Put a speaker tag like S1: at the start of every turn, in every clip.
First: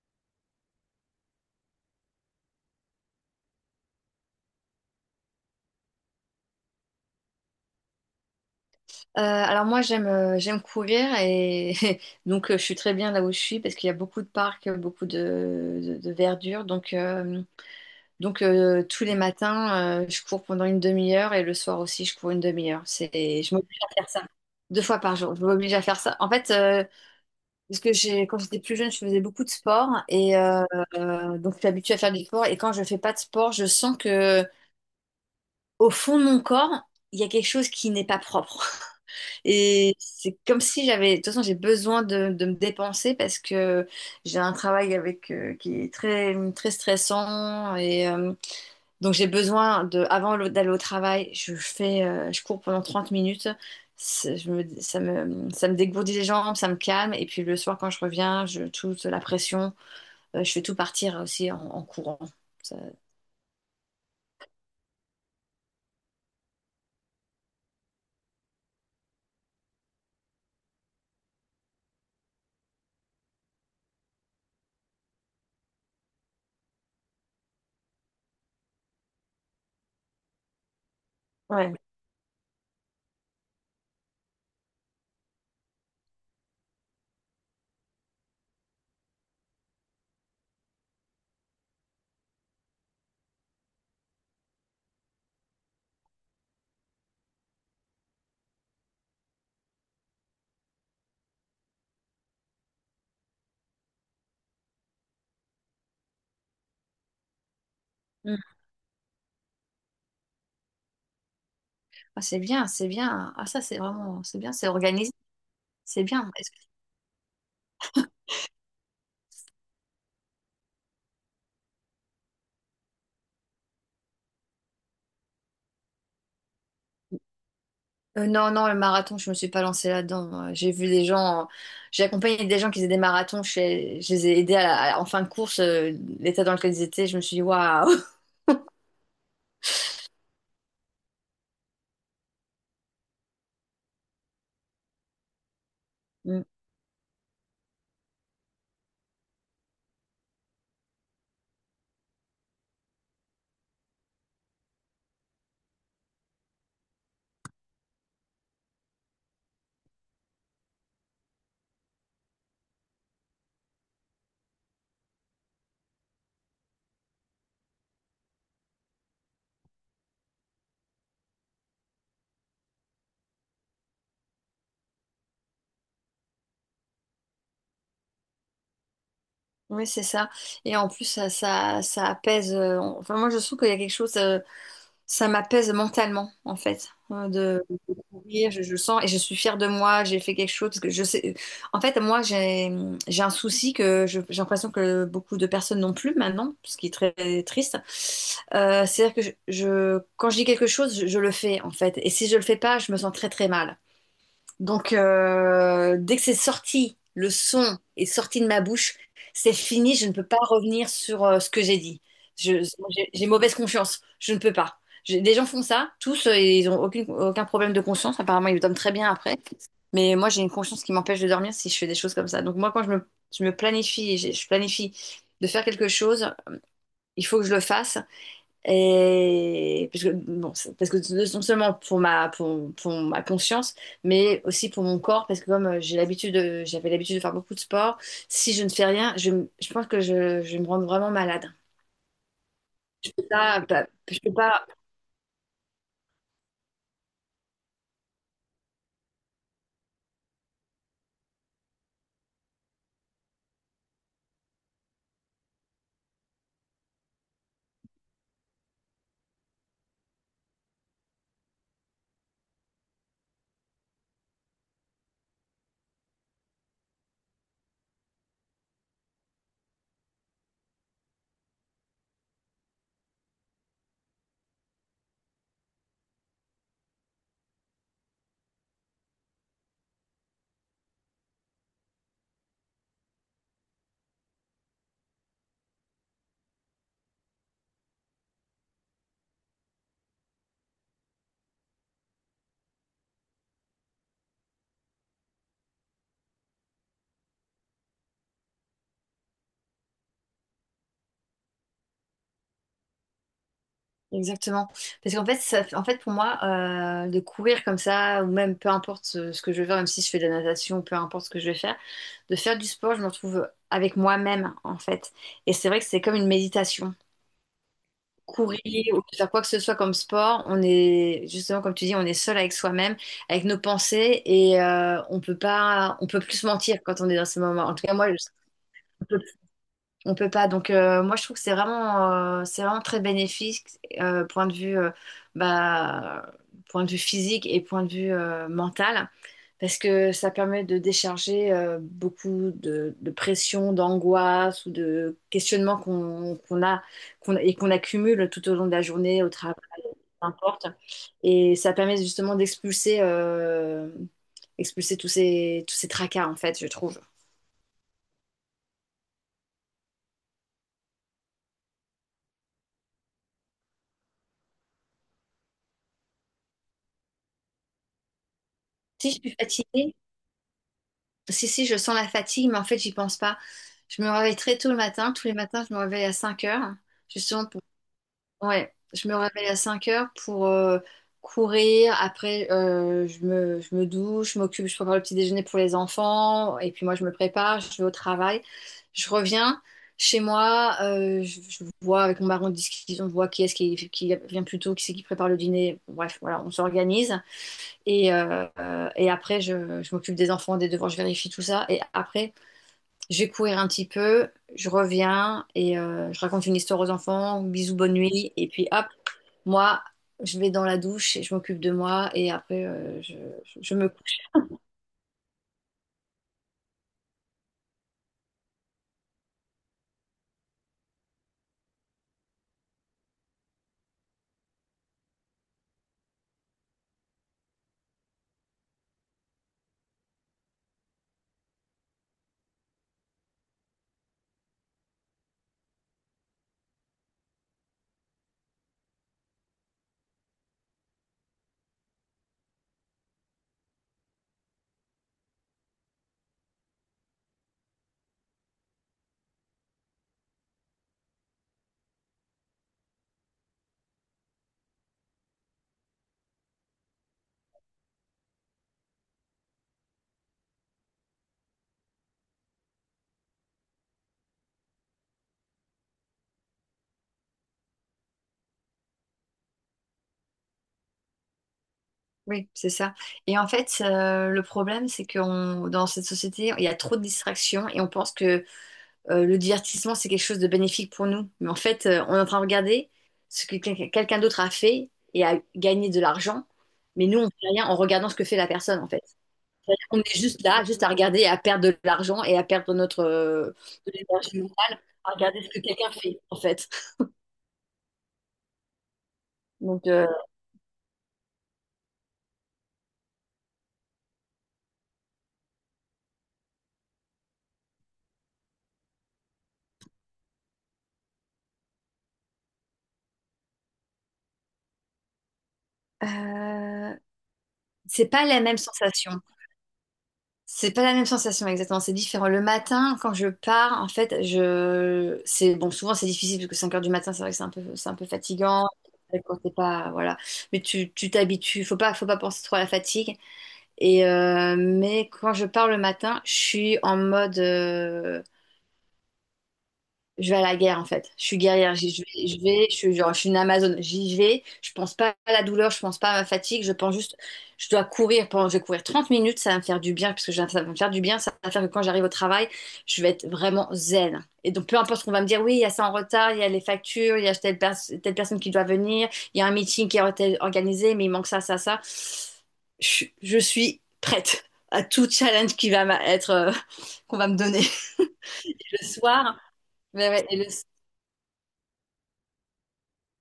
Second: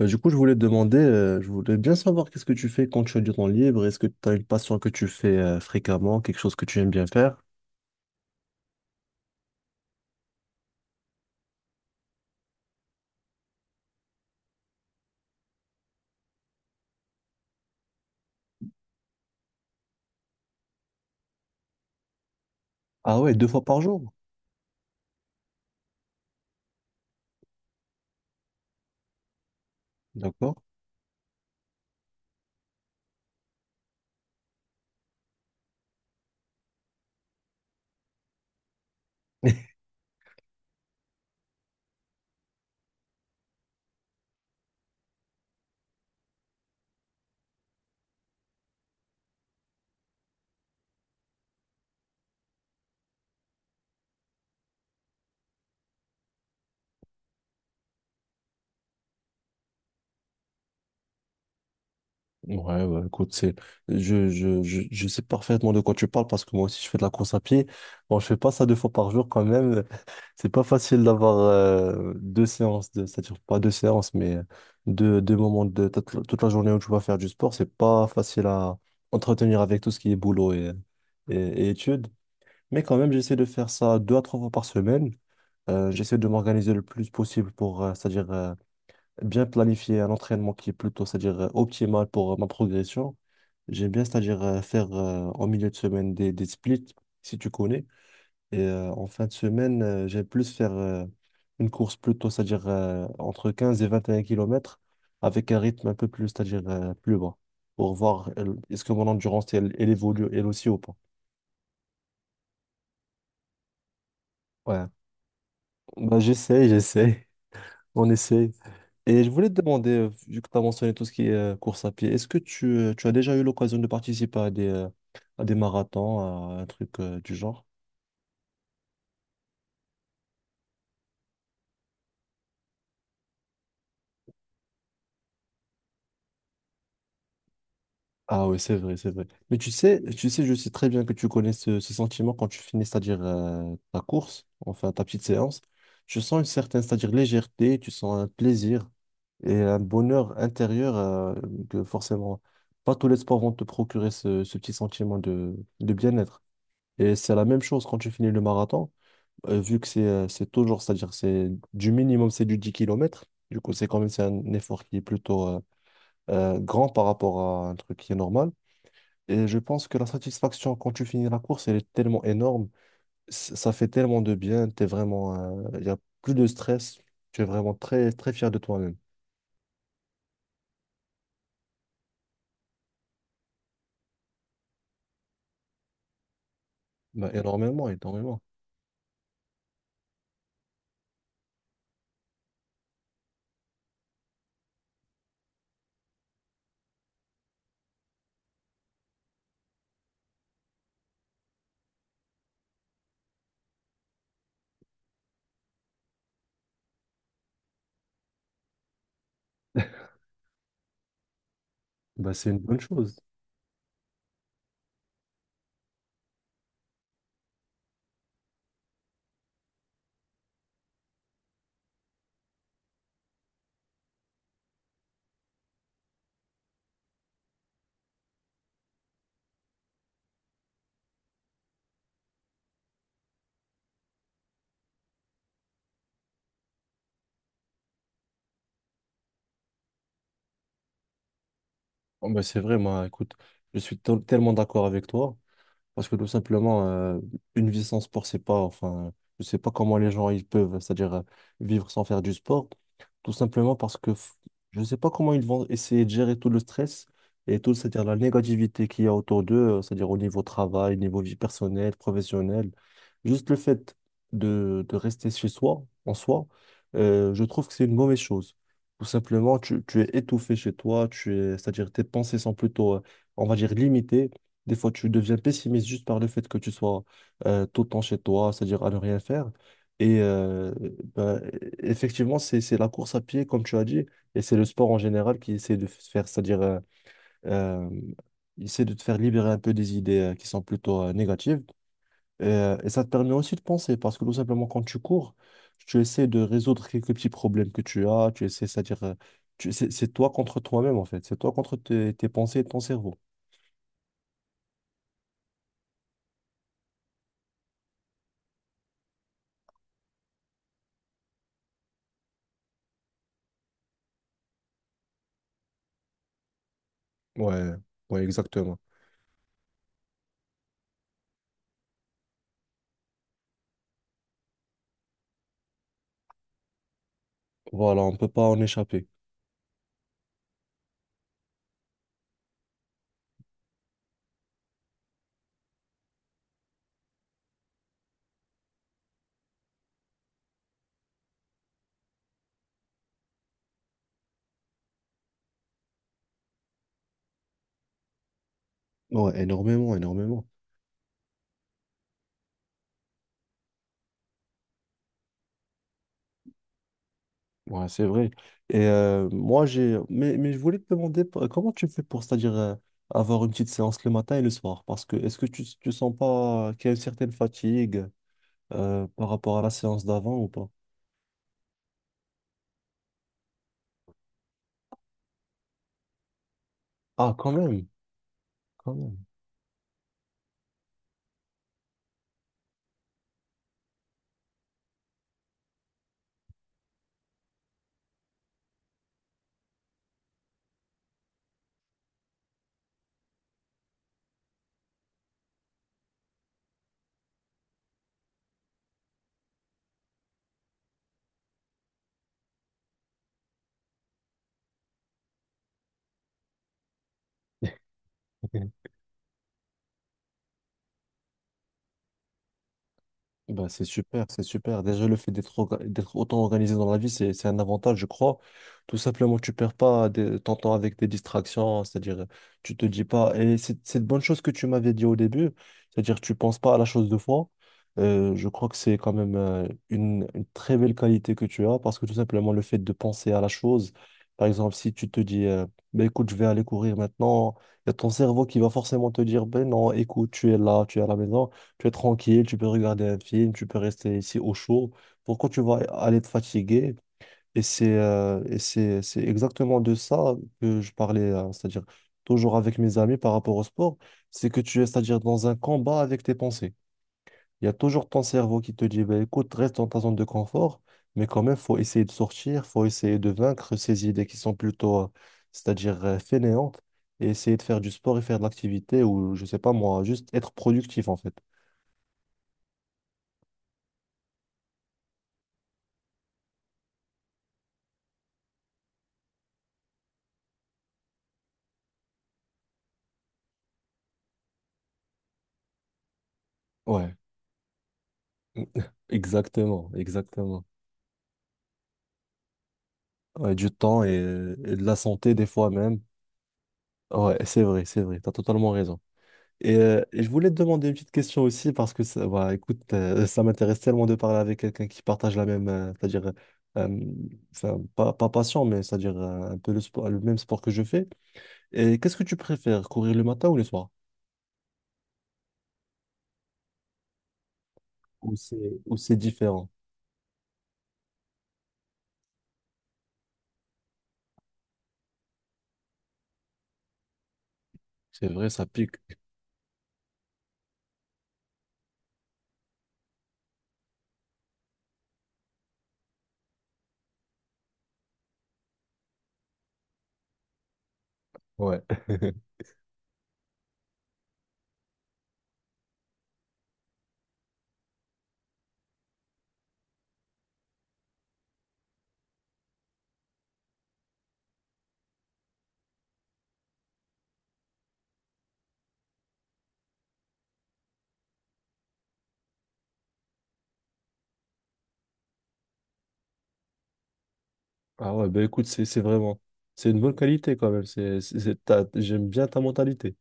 S1: Du coup, je voulais te demander, je voulais bien savoir qu'est-ce que tu fais quand tu as du temps libre. Est-ce que tu as une passion que tu fais fréquemment, quelque chose que tu aimes bien faire?
S2: Alors moi j'aime courir et donc je suis très bien là où je suis parce qu'il y a beaucoup de parcs, beaucoup de verdure. Donc, tous les matins je cours pendant une demi-heure et le soir aussi je cours une demi-heure.
S1: Ah ouais, deux
S2: Je
S1: fois
S2: m'oblige
S1: par
S2: à faire
S1: jour.
S2: ça. Deux fois par jour, je m'oblige à faire ça. En fait, parce que quand j'étais plus jeune, je faisais beaucoup de sport et
S1: D'accord.
S2: donc je suis habituée à faire du sport. Et quand je fais pas de sport, je sens que au fond de mon corps, il y a quelque chose qui n'est pas propre. Et c'est comme si de toute façon, j'ai besoin de me dépenser parce que j'ai un travail avec qui est très très stressant et donc j'ai besoin avant d'aller au travail, je cours pendant 30 minutes. C'est- je me- ça me, ça me dégourdit les jambes, ça me calme. Et puis le soir, quand je reviens, je touche la pression. Je fais tout partir aussi en courant. Ça-
S1: Ouais, ouais, écoute, je sais parfaitement de quoi tu parles parce que moi aussi je fais de la course à pied. Bon, je fais pas ça deux fois par jour quand même. C'est pas facile d'avoir deux séances, c'est-à-dire pas deux séances, mais deux moments de toute la journée où tu vas faire du sport. C'est pas facile à entretenir avec tout ce qui est boulot et
S2: ouais.
S1: études. Mais quand même, j'essaie de faire ça deux à trois fois par semaine. J'essaie de m'organiser le plus possible pour, c'est-à-dire, bien planifier un entraînement qui est plutôt, c'est-à-dire, optimal pour ma progression. J'aime bien, c'est-à-dire, faire en milieu de semaine des splits, si tu connais. Et en fin de semaine, j'aime plus faire une course plutôt, c'est-à-dire, entre 15 et 21 kilomètres avec un rythme un peu plus, c'est-à-dire, plus bas pour voir est-ce que mon endurance, elle, elle évolue elle aussi ou pas.
S2: Ah, c'est bien, c'est bien. Ah, ça, c'est vraiment, c'est bien, c'est
S1: Ouais,
S2: organisé. C'est
S1: bah,
S2: bien.
S1: j'essaie, j'essaie. On essaye. Et je voulais te demander, vu que tu as mentionné tout ce qui est course à pied, est-ce que tu as déjà eu l'occasion de participer à à des marathons, à un truc du genre?
S2: Non, non, le marathon, je me suis pas lancée là-dedans. J'ai vu des gens, j'ai accompagné des gens qui faisaient des marathons. Je les ai aidés en fin de course, l'état dans lequel ils étaient. Je me suis dit, waouh!
S1: Ah oui, c'est vrai, c'est vrai. Mais tu sais, je sais très bien que tu connais ce sentiment quand tu finis, c'est-à-dire ta course, enfin ta petite séance. Tu sens une
S2: Mm.
S1: certaine, c'est-à-dire légèreté, tu sens un plaisir et un bonheur intérieur que forcément, pas tous les sports vont te procurer ce petit sentiment de bien-être. Et c'est la même chose quand tu finis le marathon, vu que c'est toujours, c'est-à-dire c'est du minimum, c'est du 10 kilomètres. Du coup, c'est quand même c'est un effort qui est plutôt grand par rapport à un truc qui est normal. Et je pense que la satisfaction quand tu finis la course, elle est tellement énorme. Ça fait tellement de bien. T'es vraiment, il n'y a plus de stress. Tu es vraiment très, très fier de toi-même.
S2: Oui, c'est ça. Et en plus, ça apaise. Enfin, moi, je trouve qu'il y a quelque chose, ça m'apaise mentalement, en fait.
S1: Bah, énormément, énormément.
S2: Sourire, je le sens et je suis fière de moi, j'ai fait quelque chose parce que je sais. En fait, moi, j'ai un souci j'ai l'impression que beaucoup de personnes n'ont plus maintenant, ce qui est très triste. C'est-à-dire que quand je dis quelque chose, je le fais en fait. Et si je le fais pas, je me sens très très mal. Donc, dès que c'est sorti, le son est sorti de ma bouche, c'est fini, je ne peux pas revenir sur ce que j'ai dit.
S1: Bah, c'est une
S2: Je-
S1: bonne
S2: j'ai
S1: chose.
S2: j'ai mauvaise conscience, je ne peux pas. Des gens font ça, tous, et ils n'ont aucune, aucun problème de conscience, apparemment ils dorment très bien après. Mais moi j'ai une conscience qui m'empêche de dormir si je fais des choses comme ça. Donc moi quand je me planifie, et je planifie de faire quelque chose, il faut que je le fasse. Et parce que, bon, parce que non seulement pour ma conscience, mais aussi pour mon corps, parce que comme j'avais l'habitude de faire beaucoup de sport, si je ne fais rien, je pense que je vais me rendre vraiment malade.
S1: Oh, bah, c'est vrai, moi, écoute, je suis
S2: Je peux
S1: tellement
S2: pas.
S1: d'accord avec toi. Parce que tout simplement, une vie sans sport, c'est pas, enfin, je sais pas comment les gens ils peuvent, c'est-à-dire vivre sans faire du sport. Tout simplement parce que je sais pas comment ils vont essayer de gérer tout le stress et tout, c'est-à-dire la négativité qu'il y a autour d'eux, c'est-à-dire au niveau travail, niveau vie personnelle, professionnelle. Juste le fait de rester chez soi, en soi, je trouve que c'est une mauvaise chose. Tout simplement, tu es étouffé chez toi, tu es, c'est-à-dire tes pensées sont plutôt, on va dire, limitées des fois, tu deviens pessimiste juste par le fait que tu sois tout le temps chez toi, c'est-à-dire à ne rien faire. Et ben, effectivement, c'est la course à pied, comme tu as dit, et c'est le sport en général qui essaie de faire, c'est-à-dire, euh, il essaie de te faire libérer un peu des idées qui sont plutôt négatives. Et ça te permet aussi de penser, parce que tout simplement, quand tu cours, tu essaies de résoudre quelques petits problèmes que tu as, tu essaies, c'est-à-dire, c'est toi contre toi-même, en fait. C'est toi contre tes pensées et ton cerveau.
S2: Exactement. Parce qu'en fait, en fait, pour moi, de courir comme ça, ou même peu importe ce que je veux faire, même si je fais de la natation, peu importe ce que je vais faire, de faire du sport, je me retrouve avec moi-même, en fait. Et c'est vrai que c'est comme une méditation.
S1: Ouais, ouais, exactement.
S2: Courir ou faire quoi que ce soit comme sport, on est justement comme tu dis, on est seul avec soi-même, avec nos pensées et on peut pas, on peut plus se mentir quand on est dans ces moments. En tout cas,
S1: Voilà,
S2: moi,
S1: on ne
S2: je
S1: peut pas en échapper.
S2: on peut pas. Donc, moi, je trouve que c'est vraiment très bénéfique, euh, point de vue, euh, bah, point de vue physique et point de vue mental, parce que ça permet de décharger beaucoup de pression, d'angoisse ou de questionnements qu'on a, qu'on accumule tout au long de la journée, au
S1: Ouais,
S2: travail,
S1: énormément,
S2: peu
S1: énormément.
S2: importe. Et ça permet justement d'expulser, expulser tous ces tracas, en fait, je trouve.
S1: Ouais, c'est vrai. Et moi, j'ai. Mais je voulais te demander comment tu fais pour, c'est-à-dire, avoir une petite séance le matin et le soir? Parce que est-ce que tu sens pas qu'il y a une certaine fatigue
S2: Si je
S1: par
S2: suis
S1: rapport à la
S2: fatiguée.
S1: séance d'avant ou pas?
S2: Si, si, je sens la fatigue, mais en fait, j'y pense pas. Je me réveille très tôt le matin. Tous les matins, je me réveille à 5h.
S1: Ah,
S2: Justement,
S1: quand
S2: pour...
S1: même,
S2: Ouais,
S1: quand
S2: je me
S1: même.
S2: réveille à 5 heures pour courir. Après, je me douche, je m'occupe, je prépare le petit déjeuner pour les enfants. Et puis moi, je me prépare, je vais au travail. Je reviens chez moi. Je vois avec mon mari, on discute, on voit qui est-ce qui vient plus tôt, qui c'est qui prépare le dîner. Bref, voilà, on s'organise. Et après, je m'occupe des enfants, des devoirs, je vérifie tout ça. Et après, je vais courir un petit peu, je reviens et je raconte une histoire aux enfants, bisous, bonne nuit. Et puis hop, moi, je vais dans la douche et je m'occupe de moi. Et aprèsje-
S1: Bah,
S2: je
S1: c'est
S2: me...
S1: super, c'est super. Déjà, le fait d'être autant organisé dans la vie, c'est un avantage, je crois. Tout simplement, tu perds pas ton temps avec des distractions, c'est-à-dire, tu te dis pas. Et c'est une bonne chose que tu m'avais dit au début, c'est-à-dire, tu penses pas à la chose de fois. Je crois que c'est quand même une très belle qualité que tu as, parce que tout simplement, le fait de penser à la chose, par exemple, si tu te dis, ben, écoute, je vais aller courir maintenant, il y a ton cerveau qui va forcément te dire, ben non, écoute, tu es là, tu es à la maison. Tu es tranquille, tu peux regarder un film, tu peux rester ici au chaud. Pourquoi tu vas aller te fatiguer? Et c'est exactement de ça que je parlais, c'est-à-dire toujours avec mes amis par rapport au sport, c'est que tu es, c'est-à-dire dans un combat avec tes pensées. Il y a toujours ton cerveau qui te dit, bah, écoute, reste dans ta zone de confort, mais quand même, faut essayer de sortir, faut essayer de vaincre ces idées qui sont plutôt, c'est-à-dire fainéantes, et essayer de faire du sport et faire de l'activité, ou je sais pas moi, juste être productif en fait.
S2: Oui, c'est ça. Et en fait, le problème, c'est que dans cette société, il y a trop de distractions et on pense que le divertissement, c'est quelque chose de bénéfique pour nous. Mais en fait, on est en train de regarder ce que quelqu'un d'autre a fait et a gagné de l'argent, mais
S1: Ouais.
S2: nous, on fait rien en regardant ce que fait la personne, en fait. C'est-à-dire
S1: Exactement,
S2: qu'on est juste là,
S1: exactement.
S2: juste à regarder et à perdre de l'argent et à perdre notre
S1: Ouais, du
S2: de
S1: temps et,
S2: l'énergie
S1: et
S2: mentale,
S1: de la
S2: à
S1: santé
S2: regarder
S1: des
S2: ce que
S1: fois
S2: quelqu'un
S1: même.
S2: fait, en fait.
S1: Ouais, c'est vrai, t'as totalement raison. Et,
S2: Donc,
S1: euh, et je voulais te demander une petite question aussi parce que ça, bah, écoute, ça m'intéresse tellement de parler avec quelqu'un qui partage la même, c'est-à-dire, euh, enfin, pas passion, mais c'est-à-dire un peu le sport, le même sport que je fais. Et qu'est-ce que tu préfères, courir le matin ou le soir?
S2: euh, c'est pas
S1: Ou
S2: la
S1: c'est,
S2: même
S1: ou
S2: sensation.
S1: c'est différent?
S2: C'est pas la même sensation exactement, c'est différent. Le matin, quand je pars, en fait, je c'est bon, souvent c'est difficile parce que 5h du matin, c'est vrai que c'est un peu
S1: C'est vrai, ça
S2: fatigant
S1: pique.
S2: quand t'es pas voilà, mais tu t'habitues, faut pas penser trop à la fatigue et mais quand je pars le matin, je suis en mode je vais à la guerre en fait. Je suis guerrière.
S1: Ouais.
S2: Je vais, je vais, je suis genre, je suis une Amazone. J'y vais. Je pense pas à la douleur. Je pense pas à ma fatigue. Je pense juste, je dois courir. Je vais courir 30 minutes. Ça va me faire du bien parce que ça va me faire du bien. Ça va faire que quand j'arrive au travail, je vais être vraiment zen. Et donc peu importe ce qu'on va me dire. Oui, il y a ça en retard. Il y a les factures. Il y a telle personne qui doit venir. Il y a un meeting qui est organisé, mais il manque ça, ça, ça. Je suis prête à tout challenge qui va être qu'on va me donner.
S1: Ah ouais, ben écoute, c'est
S2: Le
S1: c'est
S2: soir.
S1: vraiment... C'est une
S2: Ouais,
S1: bonne
S2: ouais. et le
S1: qualité quand même. J'aime bien ta mentalité.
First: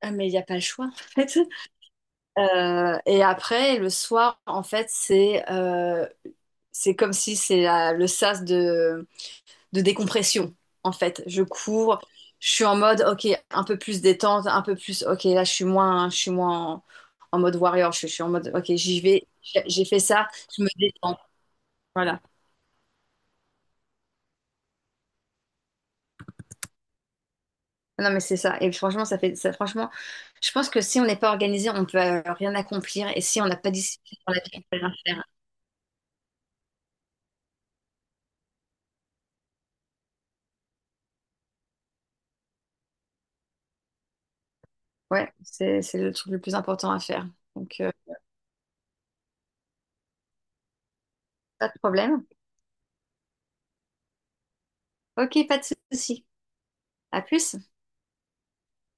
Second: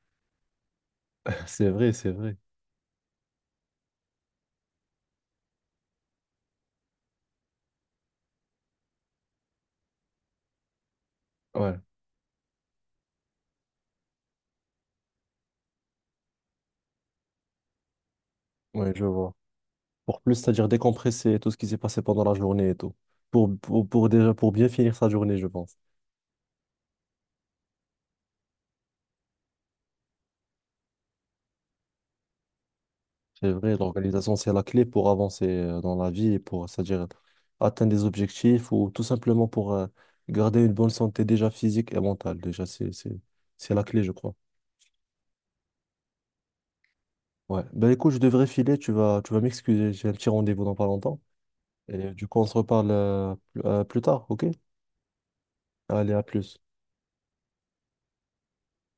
S2: Ah, mais il n'y a pas le choix, en fait.
S1: C'est vrai, c'est vrai.
S2: Et après, le soir, en fait, c'est comme si le sas de décompression, en fait. Je
S1: Ouais,
S2: cours, je suis en mode, ok, un peu plus détente, un peu plus, ok, là, je suis moins en mode warrior, je suis en mode, ok,
S1: ouais,
S2: j'y
S1: je
S2: vais,
S1: vois.
S2: j'ai fait
S1: Pour
S2: ça,
S1: plus,
S2: je
S1: c'est-à-dire
S2: me détends.
S1: décompresser tout ce qui s'est passé
S2: Voilà.
S1: pendant la journée et tout. Pour déjà, pour bien finir sa journée, je pense.
S2: Non, mais c'est ça. Et franchement, ça fait ça, franchement, je pense que si on n'est pas organisé, on peut rien accomplir. Et si on
S1: C'est
S2: n'a pas
S1: vrai,
S2: discipline
S1: l'organisation,
S2: dans la vie,
S1: c'est
S2: on
S1: la
S2: peut
S1: clé
S2: rien
S1: pour
S2: faire.
S1: avancer dans la vie et pour, c'est-à-dire atteindre des objectifs ou tout simplement pour garder une bonne santé déjà physique et mentale. Déjà, c'est la clé, je crois.
S2: Ouais, c'est le truc le plus important à faire.
S1: Ouais.
S2: Donc,
S1: Ben écoute, je devrais filer. Tu vas m'excuser. J'ai un petit rendez-vous dans pas longtemps.
S2: pas de
S1: Et
S2: problème.
S1: du coup, on se reparle plus tard, ok?
S2: Ok, pas de
S1: Allez, à
S2: souci.
S1: plus.
S2: À plus.